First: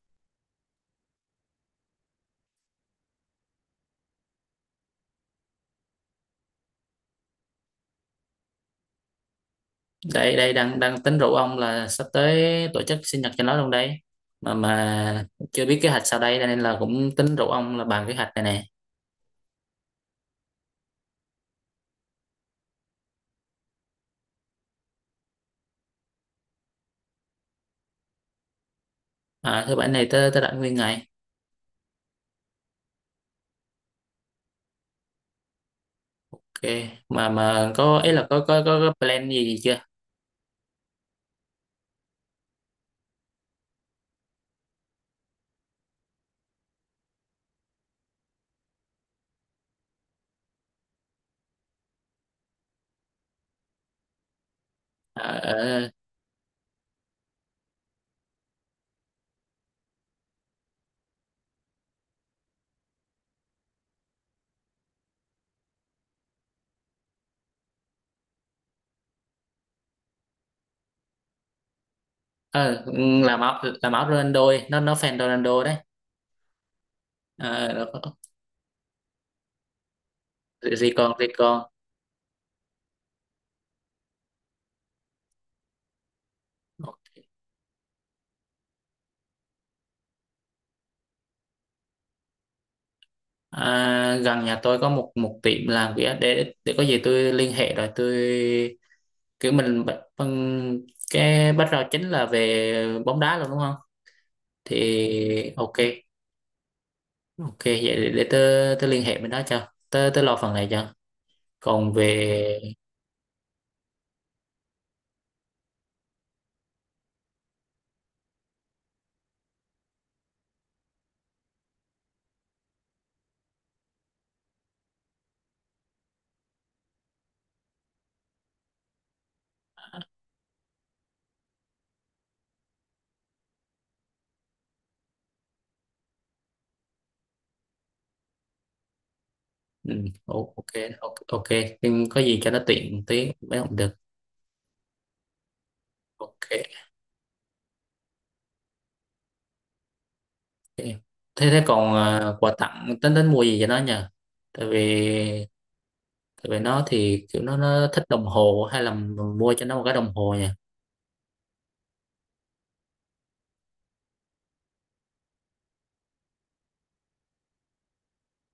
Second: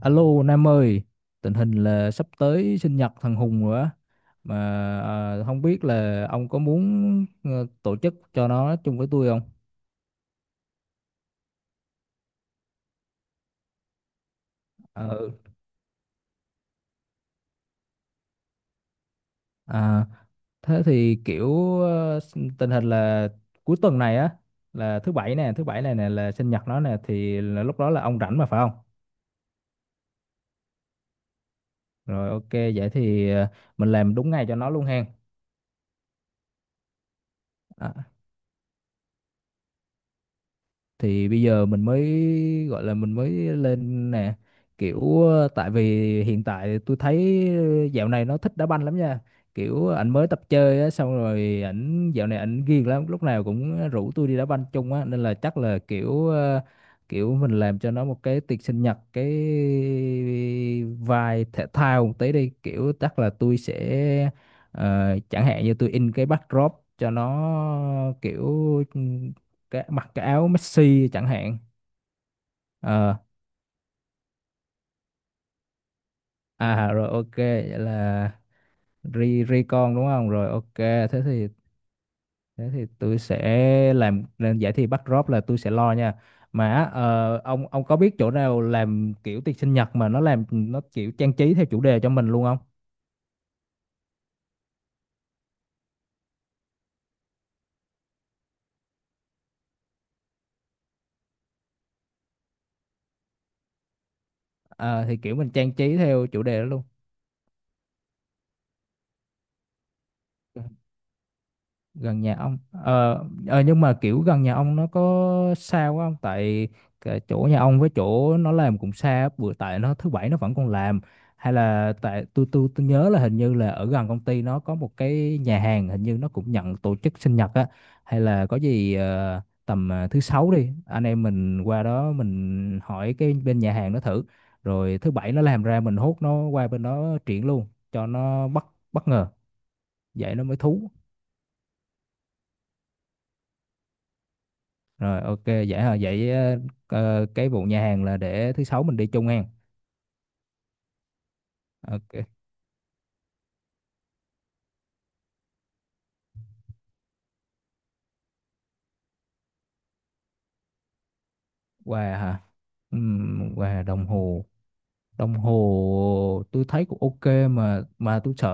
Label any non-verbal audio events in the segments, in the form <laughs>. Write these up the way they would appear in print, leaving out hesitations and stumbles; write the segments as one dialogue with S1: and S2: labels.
S1: Alo Nam ơi, tình hình là sắp tới sinh nhật thằng Hùng rồi á, mà không biết là ông có muốn tổ chức cho nó chung với tôi không?
S2: Đây đây đang đang tính rủ ông là sắp tới tổ chức sinh nhật cho nó luôn đây. Mà
S1: Ờ,
S2: chưa biết kế hoạch sau đây nên là cũng tính rủ ông là bàn kế hoạch này nè.
S1: à, thế thì kiểu tình hình là cuối tuần này á, là thứ bảy nè, thứ bảy này nè là sinh nhật nó nè, thì là lúc đó là ông rảnh mà phải không?
S2: Thứ bảy này tới tới rảnh nguyên ngày.
S1: Rồi ok, vậy thì mình làm đúng ngày cho nó luôn hen.
S2: Ok. Mà
S1: À,
S2: có ý là có plan gì chưa?
S1: thì bây giờ mình mới gọi là mình mới lên nè kiểu tại vì hiện tại tôi thấy dạo này nó thích đá banh lắm nha, kiểu ảnh mới tập chơi á xong rồi ảnh dạo này ảnh ghiền lắm, lúc nào cũng rủ tôi đi đá banh chung á, nên
S2: à,
S1: là chắc là
S2: ờ,
S1: kiểu kiểu mình làm cho nó một cái tiệc sinh nhật, cái vai thể thao một tí đi, kiểu chắc là tôi sẽ chẳng hạn như tôi in cái backdrop cho nó, kiểu cái mặc cái áo Messi chẳng hạn.
S2: ờ,
S1: Ờ,
S2: làm áo làm áo Ronaldo ấy, nó fan Ronaldo đấy.
S1: à rồi ok vậy
S2: à, nó có-
S1: là ri ri con đúng không, rồi ok.
S2: gì gì còn
S1: thế
S2: gì
S1: thì
S2: còn.
S1: thế thì tôi sẽ làm giải thi bắt drop là tôi sẽ lo nha. Mà á, ông có biết chỗ nào làm kiểu tiệc sinh nhật mà nó làm nó kiểu trang trí theo chủ đề cho mình luôn không?
S2: Gần nhà tôi có một một tiệm làm vỉa để có gì tôi liên hệ rồi tôi kiểu mình cái background chính là về bóng đá luôn đúng không?
S1: Ờ, thì kiểu mình
S2: Thì
S1: trang
S2: ok.
S1: trí theo chủ đề đó luôn.
S2: Ok vậy để tớ tớ liên hệ bên đó cho tớ tớ lo phần này cho. Còn
S1: Gần nhà ông
S2: về
S1: nhưng mà kiểu gần nhà ông nó có xa quá không, tại cái chỗ nhà ông với chỗ nó làm cũng xa bữa, tại nó thứ bảy nó vẫn còn làm. Hay là tại tôi nhớ là hình như là ở gần công ty nó có một cái nhà hàng, hình như nó cũng nhận tổ chức sinh nhật á. Hay là có gì tầm thứ sáu đi, anh em mình qua đó mình hỏi cái bên nhà hàng nó thử, rồi thứ bảy nó làm ra mình hốt nó qua bên đó triển luôn cho nó bất bất ngờ,
S2: ừ,
S1: vậy nó mới
S2: ok,
S1: thú.
S2: ok, ok, nhưng có gì cho nó tiện tí mới không được.
S1: Rồi ok vậy hả? Vậy
S2: Ok,
S1: cái vụ nhà hàng là để thứ sáu mình đi chung hen.
S2: ok. thế thế còn
S1: Ok.
S2: quà tặng tính tính mua gì cho nó nhờ? Tại vì tại vì nó thì kiểu nó thích đồng hồ, hay là mua cho nó một cái đồng hồ nhỉ?
S1: Quà hả? Quà đồng hồ. Đồng hồ tôi thấy cũng ok, mà tôi sợ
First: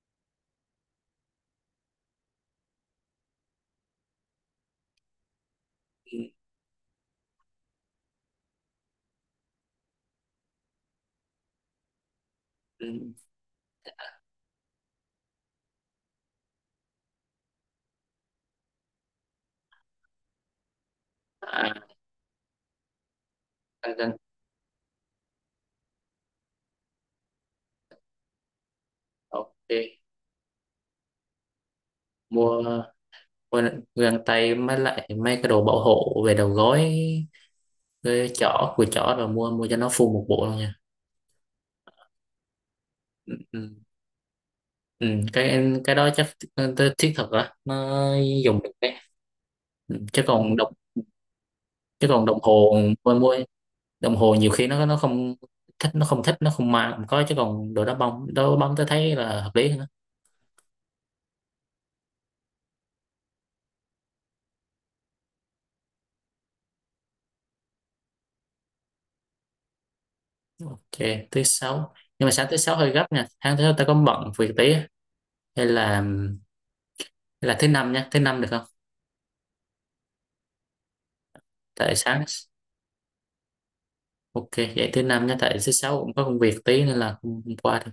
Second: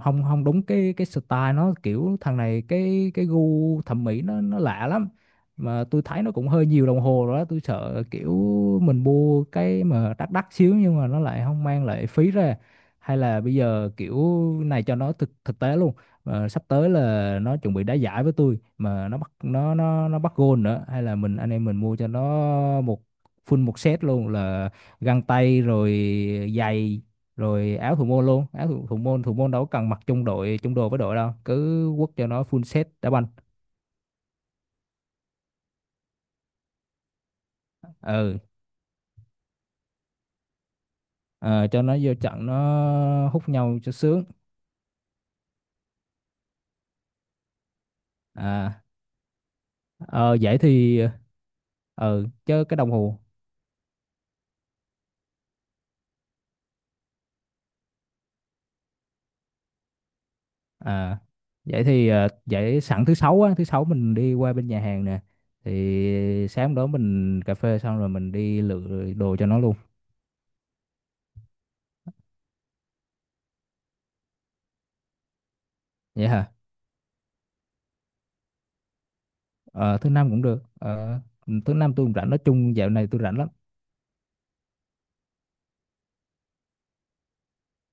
S1: không không đúng cái style nó, kiểu thằng này cái gu thẩm mỹ nó lạ lắm, mà tôi
S2: Ừ,
S1: thấy nó cũng hơi nhiều đồng hồ rồi đó, tôi sợ kiểu mình mua cái mà đắt đắt xíu nhưng mà nó lại không mang lại phí ra.
S2: ừ.
S1: Hay là bây giờ kiểu này cho nó thực thực tế luôn. Ờ, sắp tới là nó chuẩn bị đá giải với tôi mà nó bắt, nó bắt gôn nữa, hay là mình anh em mình
S2: à,
S1: mua cho nó một full một
S2: Căng
S1: set
S2: căng.
S1: luôn, là găng tay rồi giày rồi áo thủ môn luôn, áo thủ môn đâu có
S2: Ok,
S1: cần mặc chung đội chung đồ với đội đâu, cứ quất cho nó
S2: mua
S1: full set đá banh.
S2: quên găng tay mới lại mấy cái đồ bảo hộ về đầu gối, cái
S1: Ừ,
S2: chỏ của chỏ rồi mua mua cho nó full một bộ luôn nha.
S1: ờ, cho nó vô trận nó
S2: Ừ,
S1: hút
S2: ừ.
S1: nhau cho sướng.
S2: Ừ, cái đó chắc tới thiết thực á, nó dùng được
S1: À,
S2: đấy. chứ
S1: ờ,
S2: còn
S1: vậy
S2: đồng
S1: thì
S2: chứ còn
S1: ừ
S2: đồng
S1: chứ
S2: hồ,
S1: cái đồng
S2: mua
S1: hồ.
S2: mua đồng hồ nhiều khi nó không thích, nó không thích, nó không mang không có. Chứ còn đồ đá bóng, đồ bóng tôi thấy là hợp lý hơn á.
S1: À vậy thì vậy sẵn thứ sáu mình đi qua bên nhà hàng nè, thì sáng đó mình cà phê xong rồi mình đi lựa đồ cho nó luôn.
S2: Ok thứ sáu, nhưng mà sáng thứ sáu hơi gấp nha, sáng thứ sáu ta có bận việc tí á. hay là
S1: Vậy hả?
S2: hay là thứ năm nha, thứ năm được không?
S1: Ờ, thứ năm cũng được. Ờ, thứ năm
S2: Tại
S1: tôi cũng
S2: sáng
S1: rảnh, nói chung dạo này tôi rảnh lắm.
S2: Ok, vậy thứ năm nhé, tại thứ sáu cũng có công việc tí nên là không qua được.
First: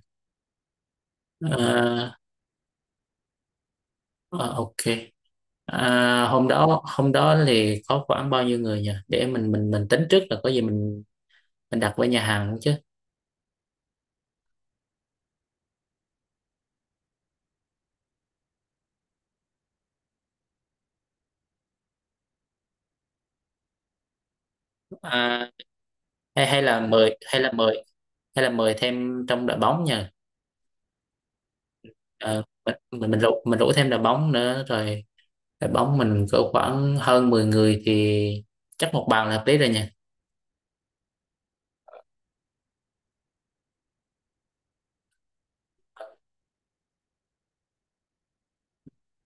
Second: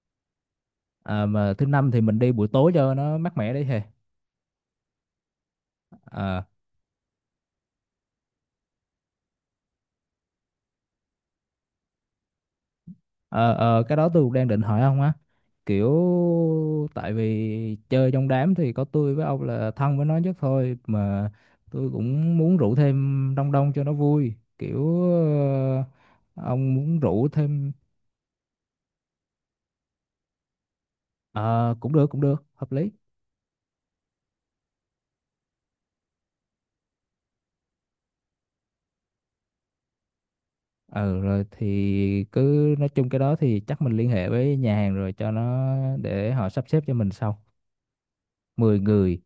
S1: À, mà thứ năm thì
S2: Ờ,
S1: mình đi buổi tối cho nó mát mẻ đấy hè.
S2: ờ, ok. À,
S1: À,
S2: hôm đó thì có khoảng bao nhiêu người nhỉ? Để mình tính trước là có gì mình đặt với nhà hàng chứ.
S1: ờ, cái đó tôi cũng đang định hỏi ông á, kiểu tại vì chơi trong đám thì có tôi với ông là thân với nó nhất thôi, mà tôi cũng muốn rủ thêm đông đông cho nó vui, kiểu
S2: À,
S1: ờ,
S2: hay hay
S1: ông
S2: là
S1: muốn
S2: mời
S1: rủ
S2: hay là
S1: thêm.
S2: mời hay là mời thêm trong đội bóng nhỉ?
S1: Ờ, cũng được, cũng được
S2: Ờ,
S1: hợp
S2: mình
S1: lý.
S2: mình mình rủ mình rủ thêm đội bóng nữa rồi. Đội bóng mình cỡ khoảng hơn 10 người thì chắc một bàn là hợp lý rồi nhỉ.
S1: Ờ rồi thì cứ nói chung cái đó thì chắc mình liên hệ với nhà hàng rồi cho nó, để họ sắp xếp cho mình sau. Mười người.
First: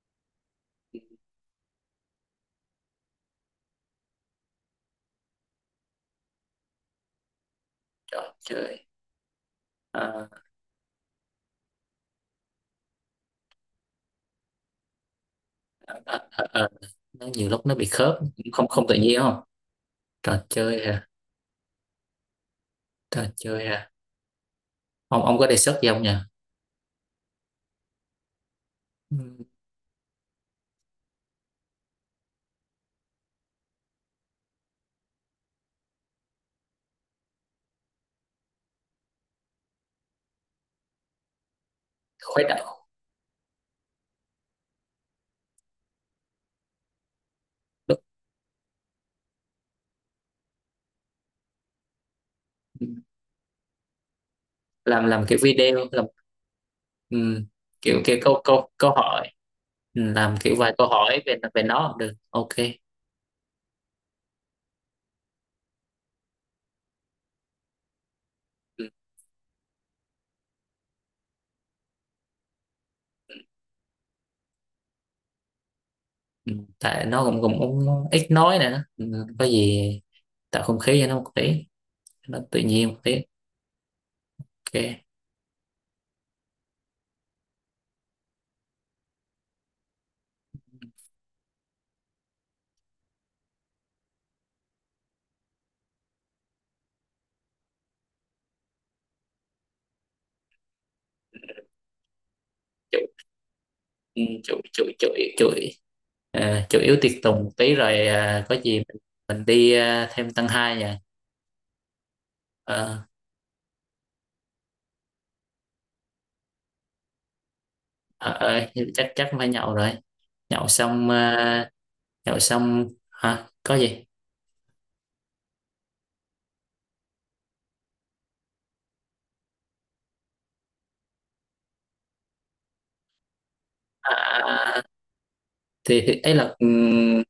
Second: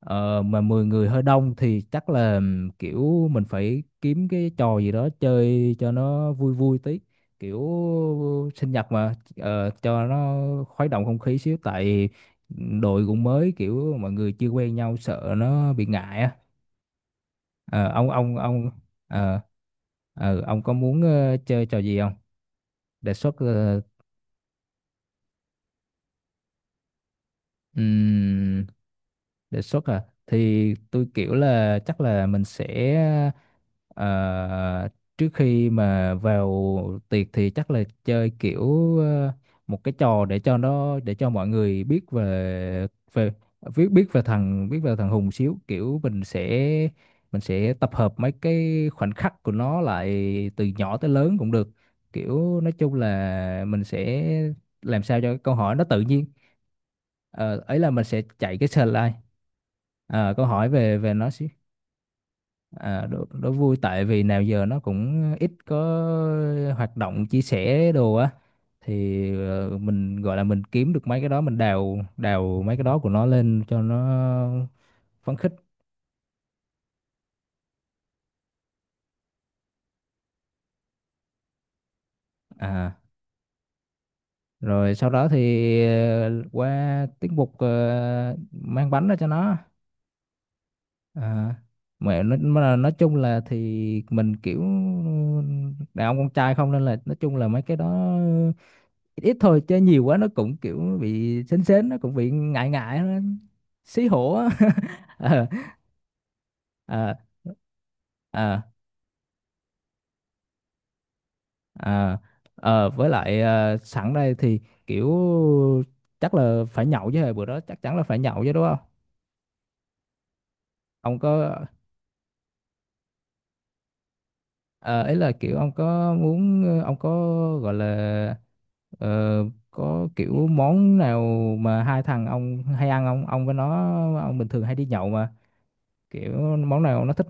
S1: Ờ, mà 10 người hơi đông thì chắc là kiểu mình phải kiếm cái trò gì đó chơi cho nó vui vui tí, kiểu
S2: Trời,
S1: sinh
S2: trời.
S1: nhật mà. Ờ, cho
S2: À,
S1: nó khuấy động không khí xíu, tại đội cũng mới kiểu mọi người chưa quen nhau, sợ nó bị
S2: à,
S1: ngại á.
S2: à, à. Nó nhiều lúc nó bị
S1: Ờ, ông
S2: khớp,
S1: ông
S2: không
S1: ông
S2: không tự nhiên không?
S1: ờ,
S2: trò
S1: ông có
S2: chơi
S1: muốn
S2: hả
S1: chơi trò gì không, đề
S2: trò
S1: xuất
S2: chơi hả Ông có đề xuất gì không nhỉ?
S1: Ừm,
S2: Ừm,
S1: đề xuất à, thì tôi kiểu là chắc là mình sẽ ờ, trước khi mà vào tiệc thì chắc là chơi kiểu một cái trò để cho nó, để cho mọi người biết
S2: khuấy động.
S1: về về biết biết về thằng Hùng xíu, kiểu mình sẽ tập
S2: lúc-
S1: hợp mấy cái khoảnh khắc của nó lại từ nhỏ tới lớn cũng được, kiểu nói chung là mình sẽ làm
S2: làm
S1: sao
S2: làm
S1: cho
S2: kiểu
S1: cái câu hỏi
S2: video
S1: nó tự
S2: làm,
S1: nhiên.
S2: ừm,
S1: Ờ, ấy là
S2: kiểu
S1: mình
S2: kiểu
S1: sẽ
S2: câu
S1: chạy cái
S2: câu câu
S1: slide.
S2: hỏi. Làm
S1: Ờ, câu
S2: kiểu
S1: hỏi
S2: vài câu
S1: về về
S2: hỏi
S1: nó
S2: về
S1: xí.
S2: về nó cũng được, ok.
S1: À, đố vui, tại vì nào giờ nó cũng ít có hoạt động chia sẻ đồ á,
S2: Ừm,
S1: thì mình gọi là mình kiếm được mấy cái đó, mình đào đào mấy cái đó của nó lên cho nó phấn khích.
S2: tại nó cũng cũng, cũng ít nói nè. Có gì tạo không khí cho nó một tí, nó tự nhiên một
S1: À
S2: tí.
S1: rồi
S2: Ok.
S1: sau đó thì qua tiết mục mang bánh ra cho nó. À, mà nói chung là thì mình kiểu đàn ông con trai không, nên là nói chung là mấy cái đó ít thôi, chứ nhiều quá nó cũng kiểu bị sến sến nó cũng bị ngại
S2: chủ
S1: ngại nó xí hổ á.
S2: chủ chủ chủ chủ
S1: <laughs>
S2: à, Chủ yếu
S1: Ờ,
S2: tiệc
S1: ờ,
S2: tùng một tí rồi, có
S1: ờ,
S2: gì mình đi thêm tăng hai nha.
S1: ờ, ờ,
S2: Ờ,
S1: với lại sẵn đây thì kiểu chắc là phải nhậu chứ, bữa đó chắc chắn là phải
S2: ờ
S1: nhậu chứ
S2: ờ,
S1: đúng không?
S2: chắc chắc phải nhậu rồi. nhậu xong
S1: Ông có
S2: ờ, Nhậu xong hả, có gì.
S1: Ờ, ấy là kiểu ông có muốn ông có gọi là ờ, có kiểu món nào mà hai thằng ông hay ăn không? Ông với nó,
S2: À,
S1: ông bình thường
S2: à,
S1: hay
S2: à, à.
S1: đi nhậu mà,
S2: Thì
S1: kiểu món nào nó thích.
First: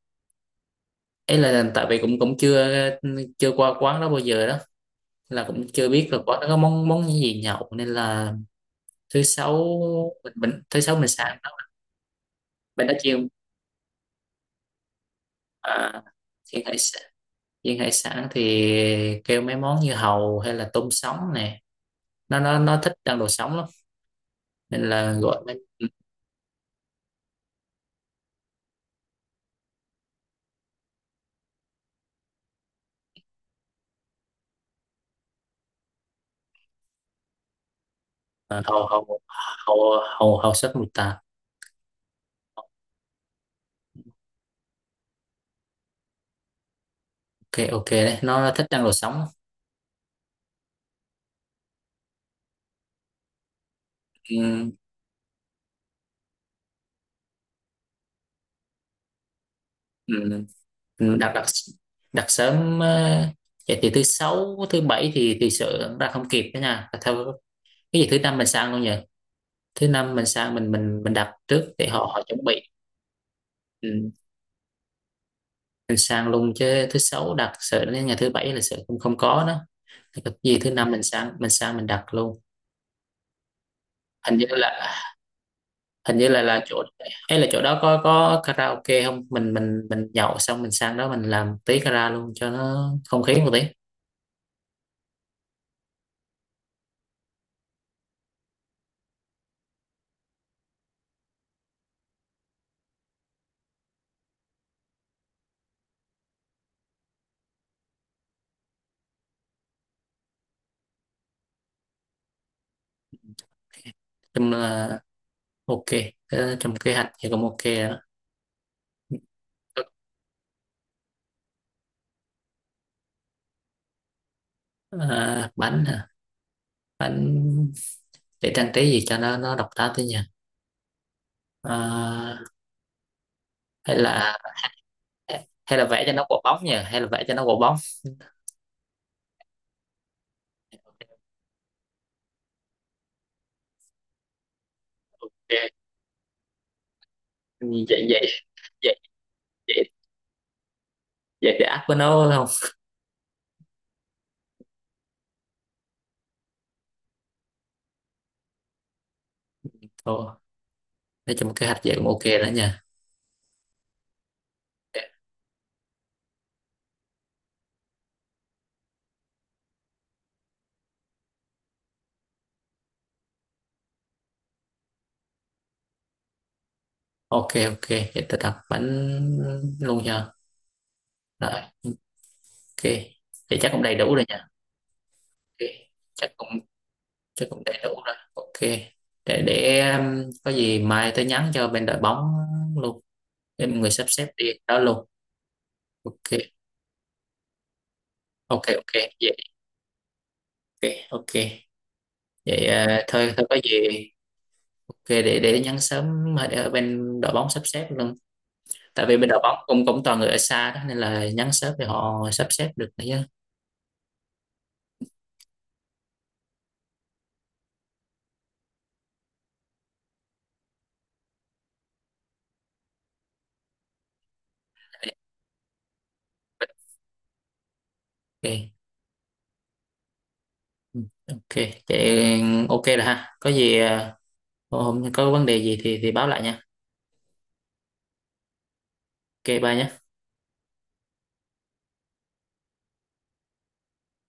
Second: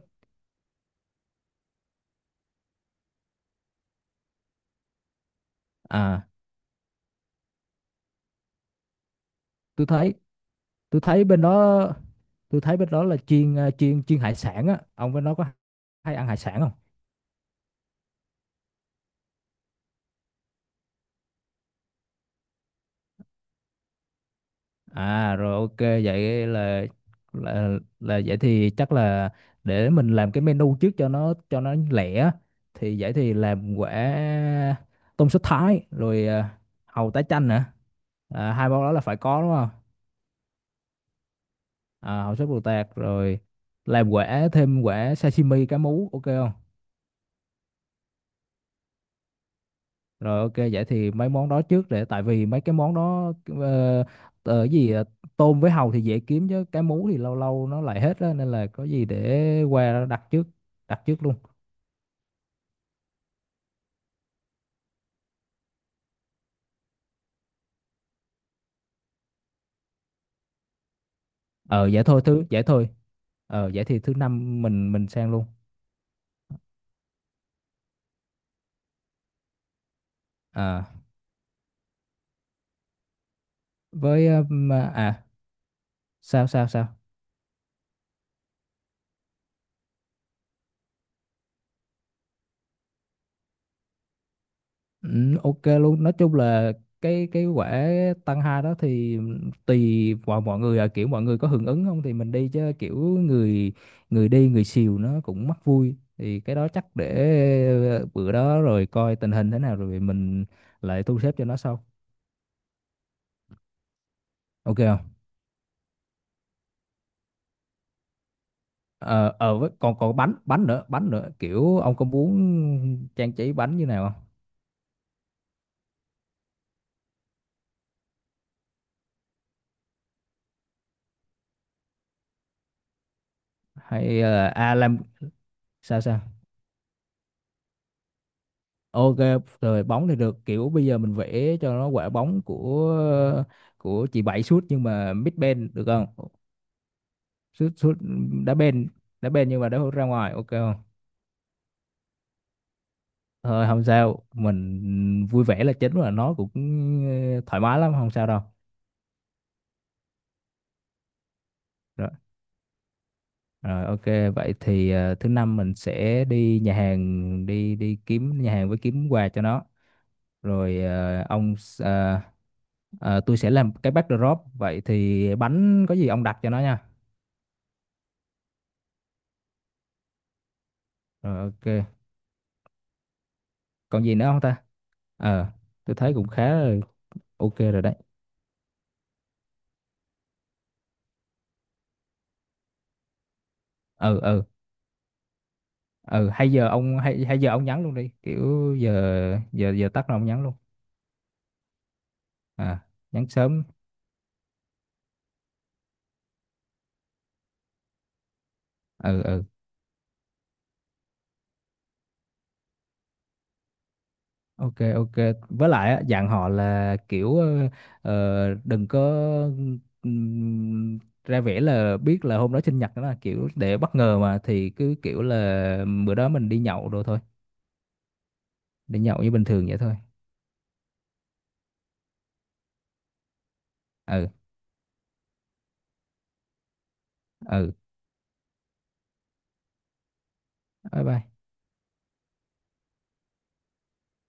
S2: ấy là tại vì cũng cũng chưa, qua quán đó bao giờ, đó là cũng chưa biết là
S1: À,
S2: quán đó có món món gì nhậu nên là thứ sáu
S1: tôi thấy
S2: thứ sáu
S1: tôi
S2: mình
S1: thấy
S2: sáng
S1: bên
S2: đó
S1: đó tôi thấy
S2: mình
S1: bên
S2: đã
S1: đó là
S2: chiên.
S1: chiên ờ, chiên chiên hải sản á. Ông với nó có
S2: à,
S1: hay ăn hải sản
S2: chiên
S1: không?
S2: hải sản Chiên hải sản thì kêu mấy món như hàu hay là tôm sống nè, nó thích ăn đồ sống lắm nên là
S1: À
S2: gọi
S1: rồi
S2: mấy.
S1: ok vậy là là vậy thì chắc là để mình làm cái menu trước cho nó, cho nó lẻ. Thì vậy thì làm quả tôm sốt Thái rồi hàu tái chanh nữa. À, hai món
S2: Hầu
S1: đó là phải
S2: hầu
S1: có đúng không?
S2: hầu hầu hầu sắc mùi tạt.
S1: À, hàu sốt bồ tạt rồi, làm quả thêm quả sashimi cá mú ok không?
S2: Ok, ok đấy, nó thích ăn đồ sống.
S1: Rồi ok vậy thì mấy món đó trước, để tại vì mấy cái món đó ờ,
S2: Ừ,
S1: ờ, gì ờ, tôm với hàu thì dễ kiếm, chứ cá mú thì lâu lâu nó lại hết á, nên là có gì để qua đặt
S2: ừ.
S1: trước, đặt
S2: Ừ,
S1: trước
S2: đặt
S1: luôn.
S2: đặt đặt sớm. Ờ, Vậy thì thứ sáu thứ bảy thì sợ ra không kịp đó nha theo, cái gì thứ năm mình sang luôn nhỉ? Thứ năm mình sang, mình đặt trước để họ họ chuẩn
S1: Vậy
S2: bị.
S1: thôi. Ờ vậy thì
S2: Ừ.
S1: thứ năm mình sang luôn.
S2: Mình sang luôn chứ thứ sáu đặt sợ đến ngày thứ bảy là sợ không không có đó. Thì cái gì thứ
S1: À
S2: năm mình sang mình đặt luôn.
S1: với
S2: hình như là hình như là
S1: sao
S2: là
S1: sao
S2: chỗ.
S1: sao.
S2: Hay là chỗ đó có karaoke không? Mình nhậu xong mình sang đó mình làm tí kara luôn cho nó không khí một tí.
S1: Ừ, ok luôn. Nói chung là cái quả tăng hai đó thì tùy vào mọi người à, kiểu mọi người có hưởng ứng không thì mình đi, chứ kiểu người người đi người xìu nó cũng mắc vui, thì cái đó chắc để bữa đó rồi coi tình hình thế nào rồi mình lại thu xếp cho nó sau,
S2: Chung
S1: ok
S2: là
S1: không?
S2: ok. Ờ, trong kế hoạch thì cũng ok rồi
S1: Ờ ờ, với
S2: đó.
S1: còn còn bánh bánh nữa, kiểu ông có muốn trang trí bánh như nào không?
S2: Ờ, bánh hả? Bánh để trang trí gì cho nó độc đáo tí nhỉ. Ờ, hay
S1: Hay
S2: là
S1: là à làm
S2: hay là
S1: sao
S2: vẽ cho
S1: sao.
S2: nó quả bóng nhỉ, hay là vẽ cho nó quả bóng.
S1: Ok, rồi bóng thì được, kiểu bây giờ mình vẽ cho nó quả bóng của chị Bảy sút nhưng mà mid bên
S2: Ok.
S1: được không? Sút
S2: vậy
S1: sút
S2: vậy
S1: đá bên,
S2: vậy
S1: nhưng mà đá
S2: vậy
S1: ra ngoài ok không?
S2: vậy thì áp với nó phải không?
S1: Thôi không sao, mình vui vẻ là chính, và nó cũng thoải mái lắm, không sao đâu.
S2: Thôi, nói chung kế hoạch vậy cũng
S1: rồi,
S2: ok đó nha.
S1: Rồi ok, vậy thì
S2: Ok.
S1: thứ năm mình sẽ đi nhà hàng, đi đi kiếm nhà hàng với kiếm quà cho nó. Rồi ờ, ông s- ờ, ờ, tôi sẽ làm cái backdrop, vậy thì bánh có gì ông đặt cho nó nha.
S2: Ok, ok, vậy tôi đặt bánh luôn nha.
S1: Rồi
S2: Rồi
S1: ok.
S2: ok, vậy chắc cũng đầy
S1: Còn
S2: đủ
S1: gì
S2: rồi
S1: nữa không
S2: nha.
S1: ta? Ờ,
S2: Ok,
S1: tôi thấy cũng
S2: chắc cũng
S1: khá là
S2: chắc
S1: ok
S2: cũng đầy
S1: rồi
S2: đủ
S1: đấy.
S2: rồi, ok. Để có gì mai tôi nhắn cho bên đội bóng luôn để mọi người sắp
S1: Ừ
S2: xếp
S1: ừ,
S2: đi đó luôn.
S1: ừ
S2: Ok,
S1: hay giờ ông hay hay giờ ông nhắn luôn đi.
S2: ok,
S1: Kiểu giờ
S2: ok vậy,
S1: giờ giờ tắt rồi ông nhắn luôn.
S2: ok, ok vậy,
S1: À, nhắn
S2: thôi, thôi có
S1: sớm.
S2: gì. Ok, để nhắn sớm ở ở bên đội bóng sắp xếp luôn. Tại vì
S1: Ừ
S2: bên đội
S1: ừ.
S2: bóng cũng cũng toàn người ở xa đó nên là nhắn sớm thì họ sắp xếp được nữa chứ.
S1: Ok ok. Với lại á, dặn họ là kiểu đừng có ra vẻ là biết là hôm đó sinh nhật đó, là kiểu để bất ngờ mà, thì cứ kiểu là bữa đó mình đi nhậu rồi thôi.
S2: Ok.
S1: Đi nhậu như bình thường vậy thôi.
S2: Ừ, ok, vậy ok rồi ha. Có gì
S1: Ừ
S2: hôm có vấn đề gì thì báo lại nha.
S1: ừ.
S2: Ok, bye nhé.
S1: Bye bye.